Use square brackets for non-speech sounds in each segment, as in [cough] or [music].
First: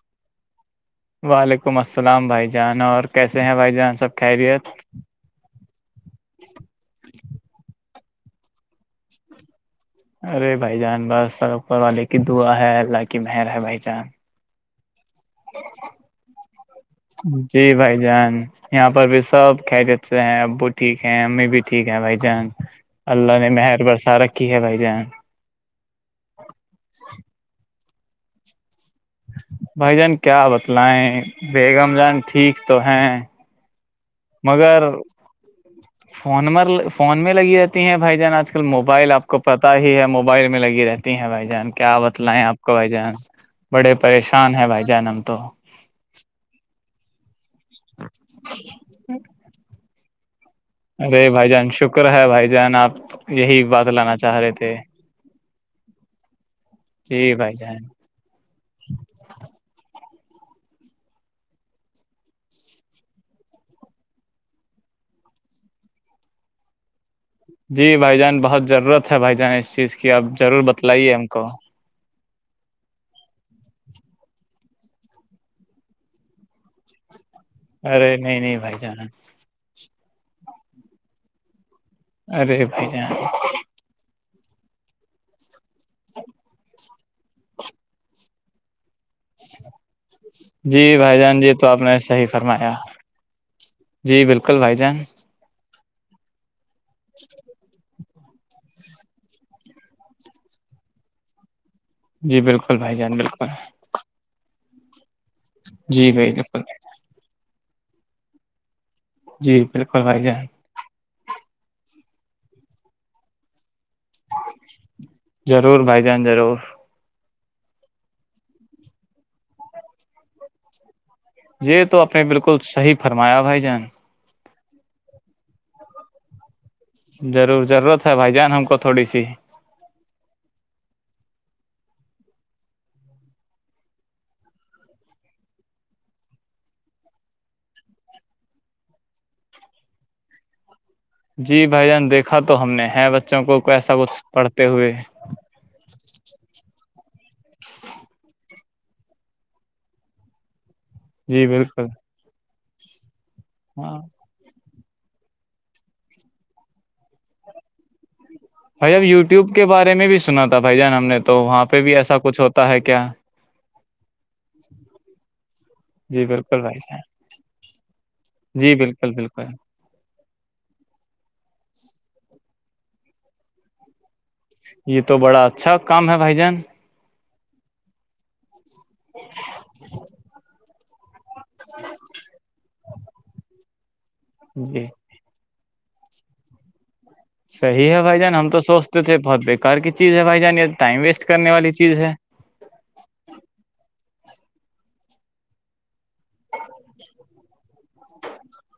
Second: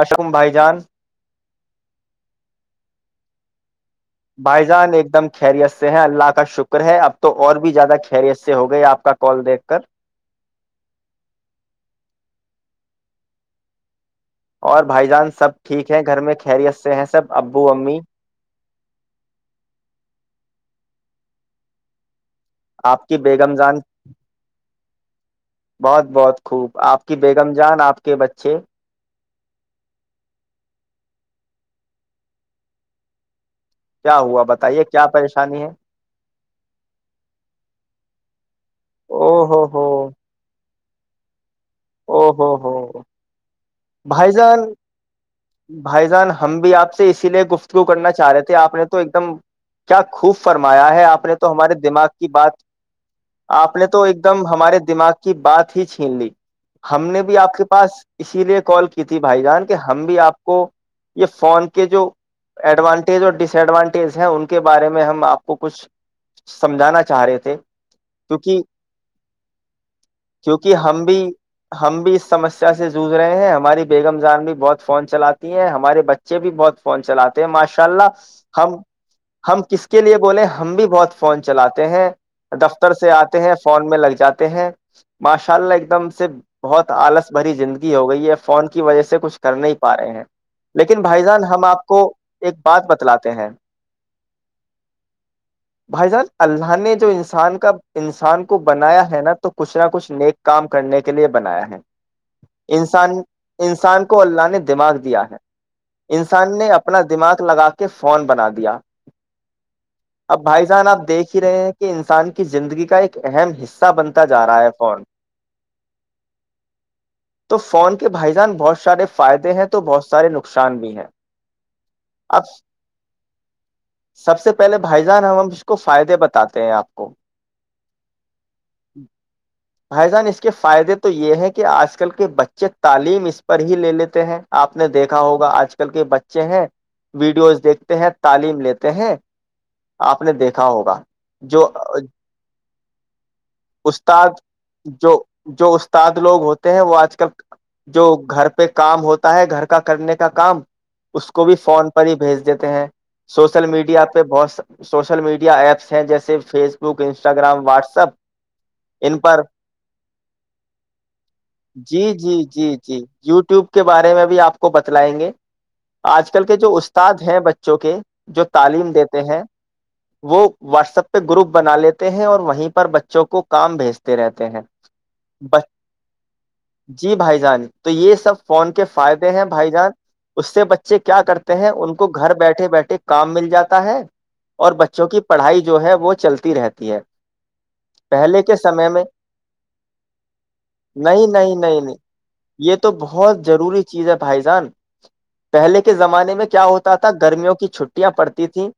اشوم بھائی جان وعلیکم السلام بھائی جان اور کیسے ہیں بھائی جان سب بھائی خیریت جان ایک دم خیریت سے ہیں اللہ کا شکر ہے اب تو اور بھی زیادہ خیریت سے ہو گئی آپ کا کال دیکھ کر ارے بھائی جان بس سر اوپر والے کی دعا ہے اللہ کی مہر ہے بھائی جان اور بھائی جان سب ٹھیک ہے گھر میں خیریت سے ہیں سب جی ابو امی بھائی جان یہاں پر بھی سب کتے اے ہیں اب ٹھیک ہے امی بھی ٹھیک ہیں بھائی جانگ آپ کی بیگم جان ہے بھائی جان بہت بہت خوب آپ کی بیگم جان آپ کی کے بچے بھائی جان کیا بتلائیں بیگم جان ٹھیک تو ہیں کیا ہوا بتائیے مگر کیا پریشانی ہے فون فون میں لگی رہتی ہیں بھائی جان آج کل موبائل آپ او کو ہو پتا ہو ہی ہے موبائل میں لگی رہے ہیں بھائی جان کے کیا او بتلائیں ہو آپ کو بھائی ہو جان بڑے بھائی پریشان جان ہیں بھائی جان ہم تو بھائی جان ہم بھی آپ سے اسی لیے گفت [unintelligible] شرو کرنا چاہ رہے تھے آپ نے تو ایک دم کیا خوب فرمایا ہے آپ ارے نے بھائی تو جان ہمارے شکر دماغ ہے کی بھائی بات جان آپ یہی آپ نے بات تو لانا ایک چاہ دم رہے تھے ہمارے دماغ کی بات ھیچ ہندی [unintelligible] ہم نے جی بھی آپ بھائی کے جان پاس اسی لیے کی ت بھائی جان کے ہم بھی آپ کو یہ فون کے جو ایڈوانٹیج اور ڈس ایڈوانٹیج ہیں ان کے بارے میں ہم آپ کو کچھ سمجھانا چاہ رہے تھے جی بھائی جان کیونکہ بہت ضرورت ہے بھائی جان اس چیز کی آپ ضرور کیونکہ بتلائیے بھی ہم کو ہم بھی اس سمسیا سے جھ رہے ہیں ہم ہماری بیگمزان بھی بہت فون چلاتی ہیں ہمارے بچے بھی بہت فون چلاتے ماشاء ارے نہیں نہیں اللہ بھائی ہم جان ہم کس کے لیے بولے ہم بھی بہت فون چلاتے ہیں ارے بھائی دفتر سے جان آتے ہیں فون میں لگ جاتے ہیں باش چل ایک دم سے بہت تو آلس بھری زندگی ہو گئی ہے فون کی وجہ سے کچھ کر نہیں پا رہے ہیں جی لیکن بھائی جان یہ ہم تو آپ نے کو صحیح ایک فرمایا بات بتلاتے ہیں جی بالکل بھائی جان بھیجاں اللہ نے جو انسان کا انسان کو بنایا ہے نا تو کچھ نہ کچھ نیک کام کرنے کے لیے بنایا ہے جی بالکل بھائی جان انسان بالکل انسان کو اللہ نے دماغ دیا ہے جی بھائی انسان بالکل نے اپنا دماغ لگا کر کے فون بنا دیا اب بھائی جان آپ دیکھ ہی رہے ہیں یہ انسان کی زندگی کا ایک اہم حصہ بنتا جا رہا ہے فون ضرور بھائی جان ضرور تو فون پہ کہ بھائی جان بہت سارے فائدے ہیں تو بہت سارے نقصان بھی ہیں یہ تو آپ نے اب بالکل صحیح فرمایا بھائی جان سب سے پہلے بھائی جان ہم اس کو فائدے بتے ہیں آپ کو ضرور ضرورت ہے بھائی جان ہم کو تھوڑی سی بھائی جان اس کے فائدے تو یہ ہے کہ آج کل کے بچے تعلیم اس پر ہی لے لیتے ہیں آپ نے دیکھا ہوگا آج کل کے بچے ہیں ویڈیوز دیکھتے ہیں تعلیم لیتے ہیں آپ نے دیکھا ہوگا جی جو بھائی جان دیکھا تو ہم نے ہے بچوں کو ایسا کچھ پڑھتے ہوئے سد لوگ ہوتے ہیں وہ آج کل جو گھر پہ کام ہوتا ہے گھر کا کرنے کا کام اس کو جی بھی بالکل فون پر ہی بھیج دیتا [unintelligible] سوشل ہاں میڈیا پہ بہت سوشل میڈیا ایپس ہیں جیسے فیس بک انسٹاگرام واٹسپ بھ اب یوٹیوب کے بارے میں بھی سنا تھا بھائی جان ہم نے تو وہاں پہ بھی جی ایسا کچھ جی ہوتا جی ہے جی کیا یو ٹیوب کے بارے میں بھی آپ کو بتلائیں گے جی آج کل کے بالکل جو بھائی جان استاد ہیں بچوں کے جو جی تعلیم بالکل دیتے ہیں بالکل وہ واٹسپ پہ گروپ بنانے لیتے ہیں اور وہیں پر بچوں کو کام بھیجتے رہتے ہیں یہ تو بڑا اچھا کام ہے بھائی جان جانی تو یہ سب فون کے فائدے ہیں بھائی جان اس سے بچ سے کیا کرتے ہیں ان کو گھر بیٹھے بیٹھے کام مل جاتا تا ہے اور جی بچوں کی پڑھائی جو ہے وہ چلتی رہتی ہے صحیح ہے بھائی جان پہلے ہم کے تو سمے میں سوچتے تھے بہت بےیکار کی چیز ہے بھائی جان یہ ٹائم ویسٹ نہیں کرنے نہیں والی نہیں نہیں چیز ہے یہ تو بہت ضروری چیز ہے بھائی جان پہلے کے زمانے میں کیا ہوتا تھا گرمیوں کے ک چھوٹی یاں پڑتی تھیں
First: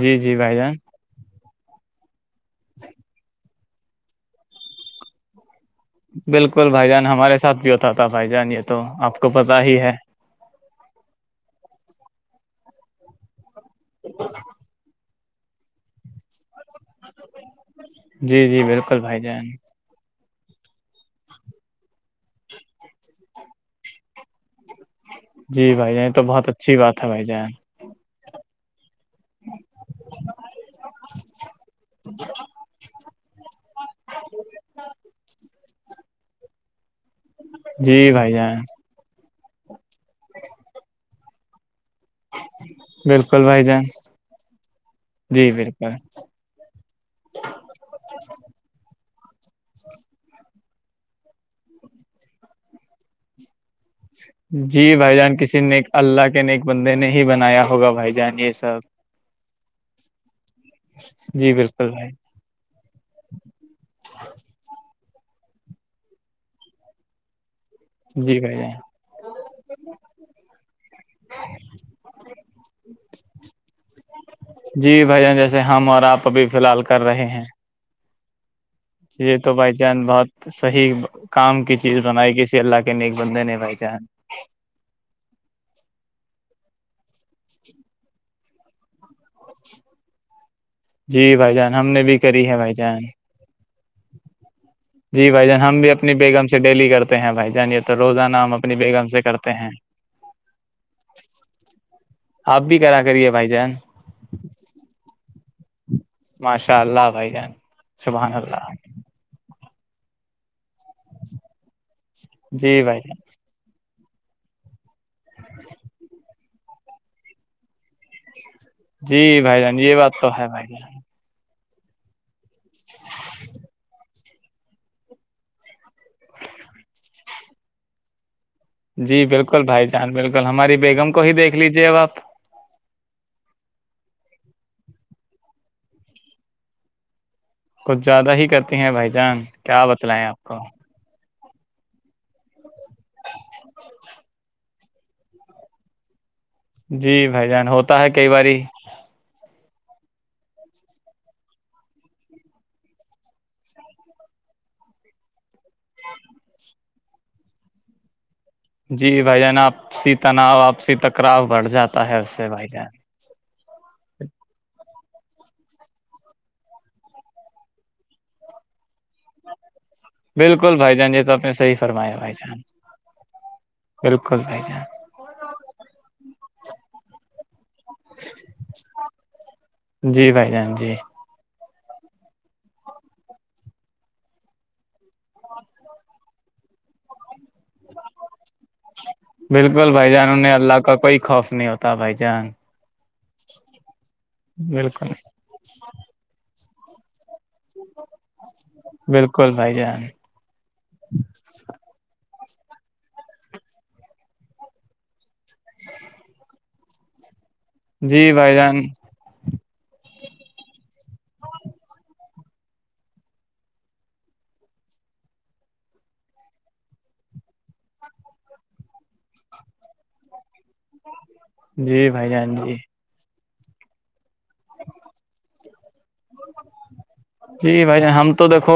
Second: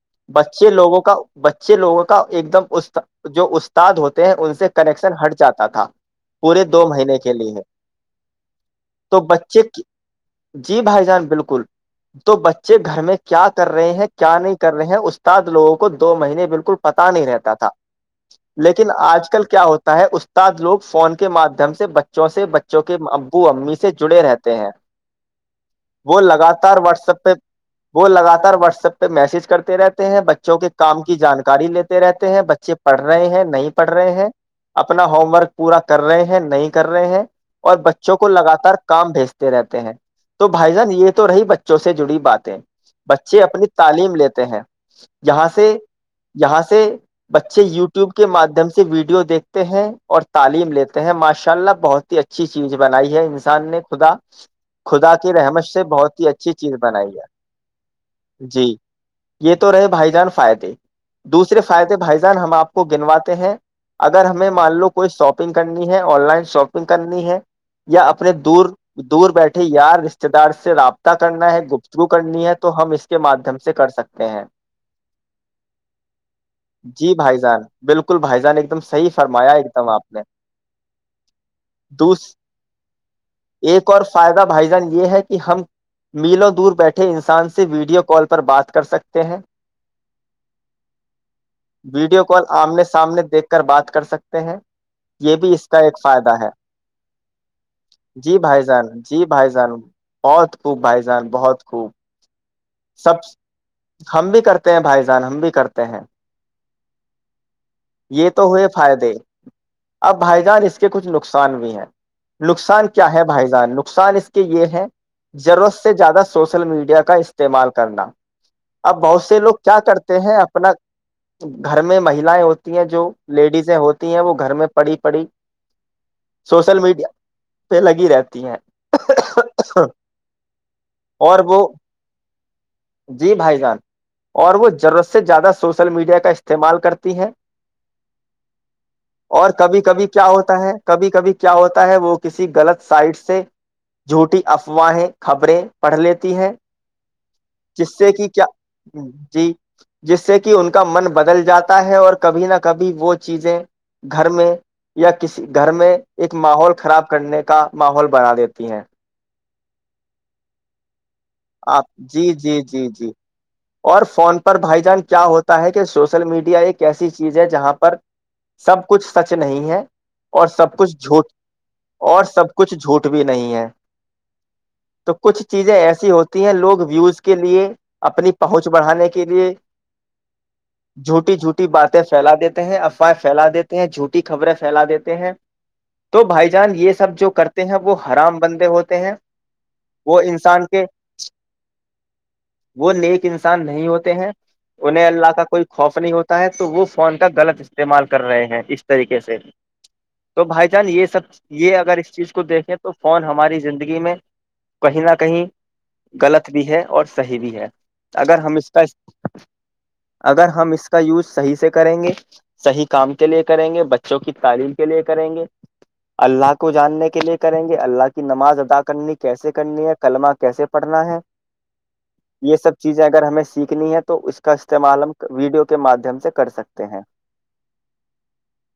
جی جی بھائی بچے جان لوگوں کا بچے لوگوں کا ایک دم اس جو استاد ہوتے ہیں ان سے کنیکشن ہٹ جاتا تھا پورے بالکل دو بھائی جان مہینے کے ہمارے ساتھ لیے بھی ہوتا تھا بھائی جان یہ تو آپ کو بچے پتا ہی ہے جی بھائی جان بالکل [unintelligible] تو بچے گھر میں کیا [inaudible] کر رہے ہیں کیا نہیں کر رہے ہیں اس کے [inaudible] لووں کو دو مہینے بالکل [unintelligible] پتا نہیں رہتا تھا جی جی لیکن بالکل بھائی آج کل جان کیا ہوتا ہے اس [inaudible] لوگ فون کے مادھیم سے بچوں سے بچے [unintelligible] جو کہ ابو امی سے جڑے رہتے [unintelligible] ہیں جی بھائی جان یہ وہ تو بہت لگاتار اچھی بات ہے واٹس بھائی ایپ پہ جان وہ لگاتار واٹسپ [unintelligible] میسج کرتے رہتے ہیں بچوں کے کام کی جانکاری لیتے رہتے ہیں بچے پڑھ رہے ہیں نہیں پڑھ رہے ہیں اپنا ہوم ورک [unintelligible] پورا کر رہے ہیں نہیں کر رہے ہیں [unintelligible] اور جی بچوں کو بھائی جان لگاتار کام بھیجتے [unintelligible] رہتے ہیں تو بھائی جان یہ تو رہی بچ [unintelligible] وں سے جڑی باتیں بچے بالکل بھائی اپنی جان تعلیم لیتے ہیں یہاں جی سے بالکل یہاں سے بچے یوٹیوب کے مادھیم سے ویڈیو دیکتے ہیں اور تعلیم لیتے ہیں ماشاء اللہ بہت ہی اچھا [inaudible] اچھی چیز بنائی ہے انسان نے خدا جی خدا بھائی کی جان کسی رحمت نے سے ایک بہت اللہ ہی کے نے اچھی ایک چیز بندے نے بنائی ہی بنایا ہوگا بھائی جان ہے یہ جی سب یہ تو رہے بھائی جان فائد [unintelligible] جی دوسرے بالکل فائدے بھائی جان ہم آپ کو گنواتے ہیں اگر ہمیں مان لو کہ کوئی شاپنگ کرنی ہے آن لائن شاپنگ [unintelligible] کرنی ہے [unintelligible] یا اپنے جی بھائی دور جان دور بیٹھے یار رشتے دار سے رابطہ کرنا ہے گفتگو کرنی ہے تو ہم اس کے مادھیم سے کر سکتے ہیں جی بھائی جان جیسے ہم اور آپ ابھی فی الحال کر جی رہے بھائی ہیں جان بالکل ل بھائی جان ایک دم [unintelligible] یہ تو ایک بائی دم چانس آپ نے بہت صحیح کام کی چیز دوس بنائی کسی اللہ کے نیک بندے نے بھائی ایک اور چان فائدہ بھائی جان یہ ہے کہ ہم میلوں دور بیٹھے انسان سے ویڈیو کال پر بات کر سکتے ہیں جی بھائی جان ہم نے بھی ویڈیو کال کری ہے بھائی آمنے جان سامنے دیکھ کر بات کر سکتے ہیں جی یہ بھائی بھی جان اس کا ہم ایک اپنی فائدہ بیگم ہے سے ڈیلی کرتے ہیں بھائی جان یہ تو روزانہ جی ہم بھائی اپنی جان بیگم سے جی بھائی کرتے جان ہیں بہت خوب بھائی جان بہت خوب آپ بھی کرا سب کریے بھائی جان ہم بھی کرتے ہیں بھائی جان ہم بھی کرتے ہیں ماشاء اللہ بھائی جان یہ سبحان تو ہوئے اللہ فائدے اب بھائی جان کچھ نقصان بھی ہیں نقصان کیا ہے بھائی جان نقص قصان اس کے یہ ہے ضرورت سے زیادہ سوشل میڈیا کا اس استعمال کرنا اب بہت سے جی لوگ بھائی کیا جان یہ بات کرتے تو ہیں ہے بھائی اپنا جان گھر میں مہییں ہوتی ہیں جو لیڈیزیں ہوتی ہیں وہ گھر میں پڑھی پڑھی سوشل میڈیا پہ لگی رہتی ہیں جی بالکل بھائی جان بالکل ہماری بیگم کو ہی اور دیکھ وہ لیجیے اب آپ جی بھائی جان اور وہ ضرورت سے زیادہ سوشل میڈیا کا استعمال کرتی ہیں کچھ زیادہ ہی کرتی ہیں بھائی جان اور کبھی کیا کبھی بتلیں آپ ہوتا کو ہے کبھی کبھی کیا ہوتا ہے وہ کسی غلط سائٹ سے جھوٹی افواہیں خبریں پڑھ لیتی ہیں جی بھائی جان جس ہوتا ہے سے کہ کئی کیا باری جی جس سے کہ ان کا من بدل جاتا ہے اور کبھی نہ کبھی وہ چیزیں گھر میں یا کسی گھر میں ایک ماحول خراب کرنے کا ماحول بنا دیتا جی بھائی جانا آپ آپسی تناؤ آپسی تک آپ جی جی جی جی اور فون پر بھائی جان کیا ہوتا ہے کہ سوشل میڈیا ایک ایسی چیز ہے جہاں پر سب کچھ سچ نہیں ہے اور سب بالکل کچھ بھائی جان یہ جھوٹ تو آپ نے صحیح فرمایا اور بھائی سب جان کچھ جھوٹ بھی نہیں ہے بالکل بھائی جان تو کچھ چیزیں ایسی ہوتی لوگ ویوز کے لیے اپنی پہنچ بڑھانے کے لیے جی بھائی جان جی جھوٹی جھوٹی جھٹی باتیں پھیلا دیتے ہیں افواہ فھیلا دیتے ہیں جھوٹی خبریں پھیلا دیتے ہیں تو بھائی جان یہ سب جو کرتے ہیں وہ ہرام بندے ہوتے ہیں بالکل بھائی وہ جان انہیں انسان اللہ کے کا کوئی خوف نہیں ہوتا بھائی جان ایکیک انسان نہیں ہوتا ہیں انہیں بالکل اللہ کا کوئی خوف نہیں ہوتا ہے تو تو وہ فون غلط استعمال کر رہے ہیں اس طریقے سے بالکل بھائی جان تو بھائی چان یہ سب یہ اگر اس چیز کو دیکھیں تو فون ہماری زندگی میں کہیں نہ کہیں غلط بھی ہے اور صحیح بھی ہے جی اگر ہم بھائی اس کا جان اگر ہم اس کا یوز صحیح سے کریں گے صحی کام کے لیے کریں گے بچوں کی تعلیم کے لیے کریں گے اللہ کو جاننے کے لیے کریں گے اللہ کی نماز ادا کرنی کیسے کرنی ہے کلمہ کیسے پڑھنا ہے جی بھائی جان یہ سب جی چیزیں اگر ہمیں سیکھ نہیں ہے تو اس کے کا استعمال ہم ویڈیو مادھیم سے کر سکتے ہیں جی بھائی ج ہم تو دیکھو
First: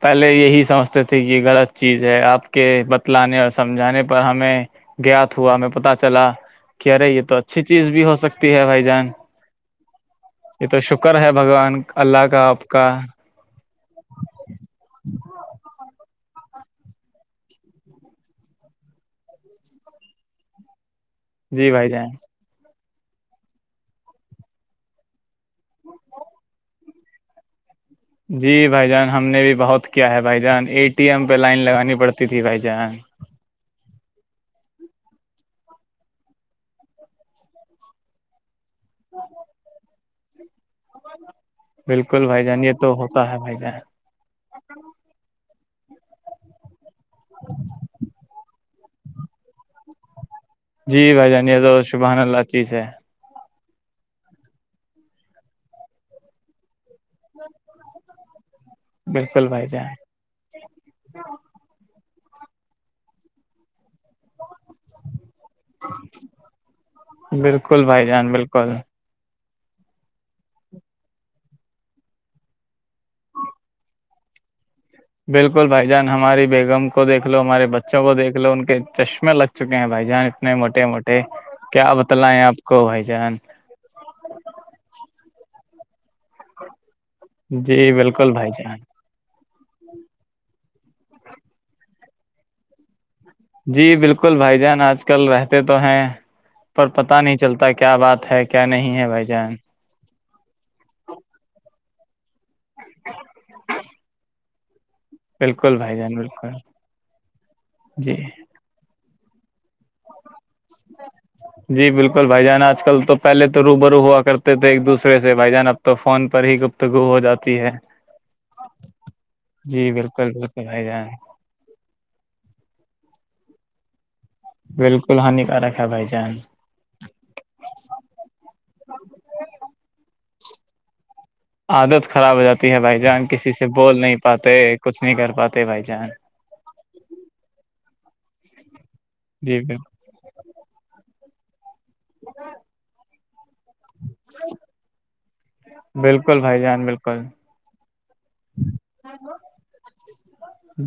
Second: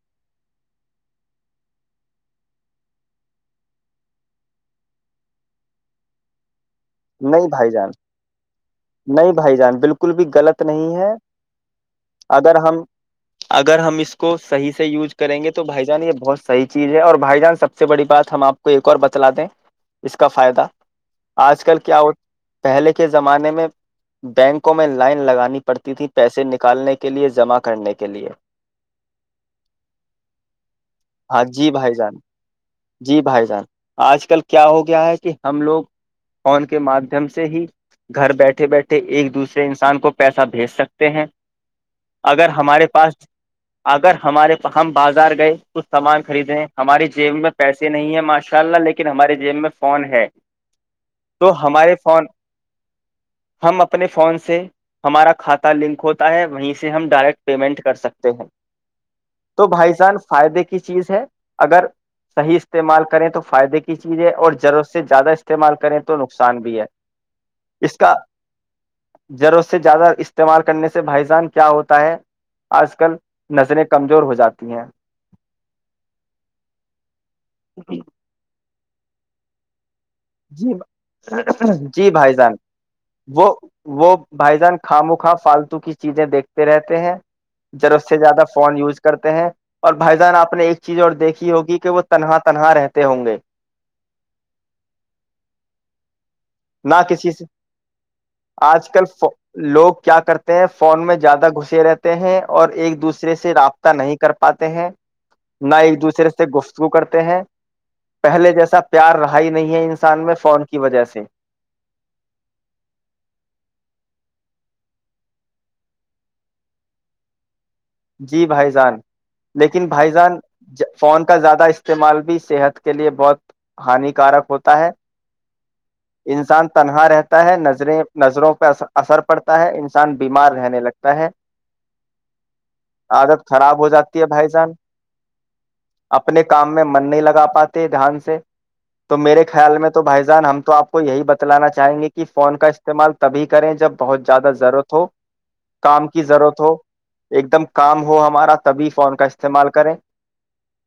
پہلے یہی سمجھ یہ غلط چیز ہے آپ کے بتلانے اور سمجھانے پر ہمیں جات ہوا ہمیں پت چلا کہہ رہے یہ تو نہیں اچھی بھائی چیز جان بھی ہو سکتی ہے بھائی جان نہیں بھائی جان بالکل بھی غلط یہ تو نہیں ہے شکر بھگوان اللہ کا اگر آپ ہم کا اگر ہم اس کو صحیح سے یوز کریں گے تو بھائی جان یہ ب بہت صحیح چیز ہے اور بھائی جان سب سے بڑی بات ہم آپ کو ایک اور بتلا دیں اس کا فائدہ آج کل کیا جیں ہو پہلے کے زمانے میں بینکوں میں لائن لگانی پڑتی تھی پیسے نکالنے کے لیے جمع کرنے کے لیے جی بھائی جان ہم نے بھی بہت کیا ہے بھائی جان اٹی ایم پہ ہاں لائن جی لگانی بھائی جان پڑتی تھی بھائی جان جی بھائی سان آج کل کیا ہو گیا ہے کہ ہم لوگ فون کے مادھیم سے ہی گھر بیٹھے بیٹھے ایک دوسرے انسان کو پیسہ بھیج سکتے ہیں بالکل بھائی اگر جان یہ ہمارے تو پاس ہوتا ہے بھائی جان اگر ہمارےا ہم بازار گئے کچھ سامان خریدیں ہماری جیب میں نہیں ہے ماشاء اللہ لیکن ہمارے جیب میں فون ہے جی بھائی جان یہ تو ہمارے شبحان فون اللہ چیز ہے ہم اپنے فون سے ہمارا کھاتا لنک ہوتا ہے وہیں سے ہم ڈائریکٹ پیمنٹ کر سکتے ہیں تو بھائی جان فائدے کی چیز ہے اگر صحی استعمال کریں تو فائدے کے چیزیں اور ضرورت سے زیادہ استعمال کریں تو نقصان بھی ہے بالکل اس بھائی کا جان بالکل جروں سے زیادہ استعمال کرنے سے بھائی جان کیا ہوتا ہے آج کل نظریں کمزور ہو جاتی ہیں بالکل بھائی جان ہماری ب م کویکھ لو ہمارے بچوں کو دیک لو ان کے چشمے لگ چک ہیں بائی جی جی بھائی بتلائیں جان آپ کو بھائی جان وہ وہ بھائی جان خاموخو فالتو [unintelligible] توک [unintelligible] چیزیں دیکھتے رہتے ہیں جی رت سے بالکل زیادہ بھائی فون جان یوز کرتے ہیں اور بھائی جان آپ نے ایک [unintelligible] چیز اور دیکھی ہوگی کہ وہ تنہا تنہا رہتے ہوں گے جی بالکل بھائی جان آج کل رہتے تے تو ہیں [unintelligible] نہ پتہ کسی نہیں سے چلتا کیا بات ہے کیا آج نہیں کل ہے ف بھائی جان لوگ کیا کرتے ہیں فون میں زیادہ گھسے رہتے ہیں اور ایک دوسرے سے رابطہ نہیں کر پاتے ہیں [unintelligible] نہ بالکل بھائی ایک جان دوسرے سے بالکل گفتگو کرتے ہیں جی پہلے جیسا پیار رہا ہی نہیں ہے انسان میں فون کی وجہ سے جی بالکل بھائی جان آج کل تو پہلے تو رو برو ہوا کرتے تھے ایک دوسرے سے بھائی جان اب تو فون پر ہی گفتگو ہو جاتی ہے جی بھائی جان لیکن جی بھائی بالکل جان بالکل بھائی جان فون کا زیادہ استعمال بھی صحت کے لیے بہت ہانی کارک ہوتا ہے بالکل ہانیکارک ہے بھائی جان انسان تنہا رہتا ہے نظریں نظروں پہ اثر پڑتا ہے انسان بیمار رہنے لگتا ہے عادت خراب ہو جاتی ہے بھائی جان عادت کسی سے خراب ہو بول نہیں جاتی ہے بھائی پاتے جان کچھ نہیں کر پاتے بھائی جان دان سے تو میرے جی خیال میں بالکل تو بھائی جان ہم تو آپ کو یہی بتا لانا [unintelligible] چاہیں گے کہ فون کا استعمال تبھی کریں جب بہت زیادہ ضرورت ہو کام کی بالکل بھائی ضرورت ہو جان بالکل کام ہو ہمارا تبھی فارم کا استعمال کریں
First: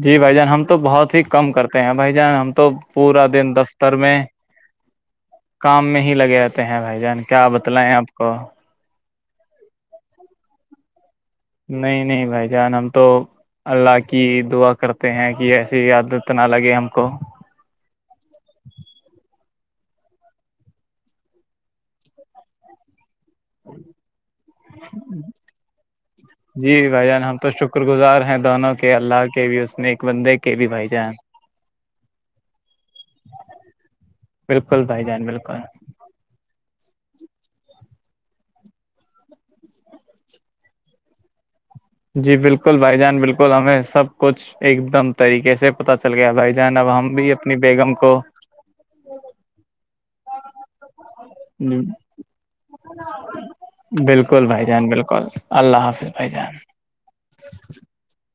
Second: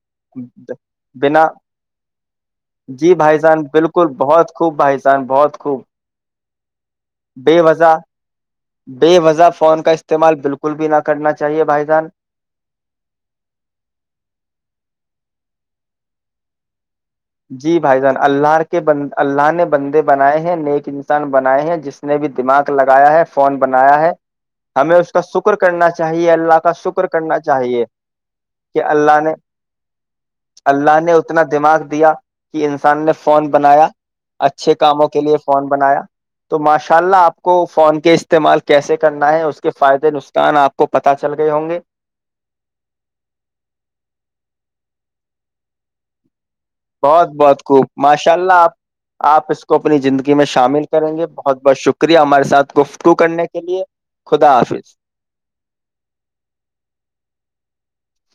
جی بھائی جان ہم تو بہت ہی بنا کم کرتے ہیں بھائی جان ہم تو جی پورا بھائی دن جان دفتر بالکل میں بہت خوب بھائی جان بہت خوب کام میں ہی لگےتے کہ بھائی [unintelligible] کیا بے بتلیں وجہ آپ کو بے وضہ فون کا استعمال بالکل بھی نہ کرنا چاہیے بھائی جان نہیں نہیں بھائی جان ہم تو اللہ کی دعا کرتے ہیں کہ ایسا جی عادت نہ لگے ہم کو جی بھائی جان اللہ کے بند اللہ نے بندے بنائے ہیں نیک انسان بنائے ہیں جس نے بھی دماغ لگایا ہے فون بنایا ہے ہمیں اس کا شکر کرنا چاہیے اللہ کا جی شکر بھائی جان ہم کرنا تو شکر چاہیے گزار ہیں دونوں کہ کے اللہ نے کے بھی اس نیک بندے کے بھی بھائی اللہ نے جان اتنا دماغ دیا کہ انسان نے فون بنایا اچھے بالکل بھائی کاموں کے جان لیے بالکل فون بنایا تو ماشا ان شاء اللہ آپ کو فون کے استعمال کیسے کرنا ہے اس کے فائدے نقصان آپ کو پتہ چل گئے ہوں گے جی بالکل بھائی جان بالکل ہمیں سب کچھ ایک دم طریقے سے پتا چل گیا بھائی جان اب ہم بہت بھی اپنی بہت خوب بیگم کو ماشاء اللہ آپ آپ اس کو اپنی زندگی میں شامل کریں گے بہت بہت شکریہ ہمارے ساتھ گفتگو کرنے کے لیے بالکل خدا بھائی جان حافظ بالکل اللہ حافظ بھائی [unintelligible]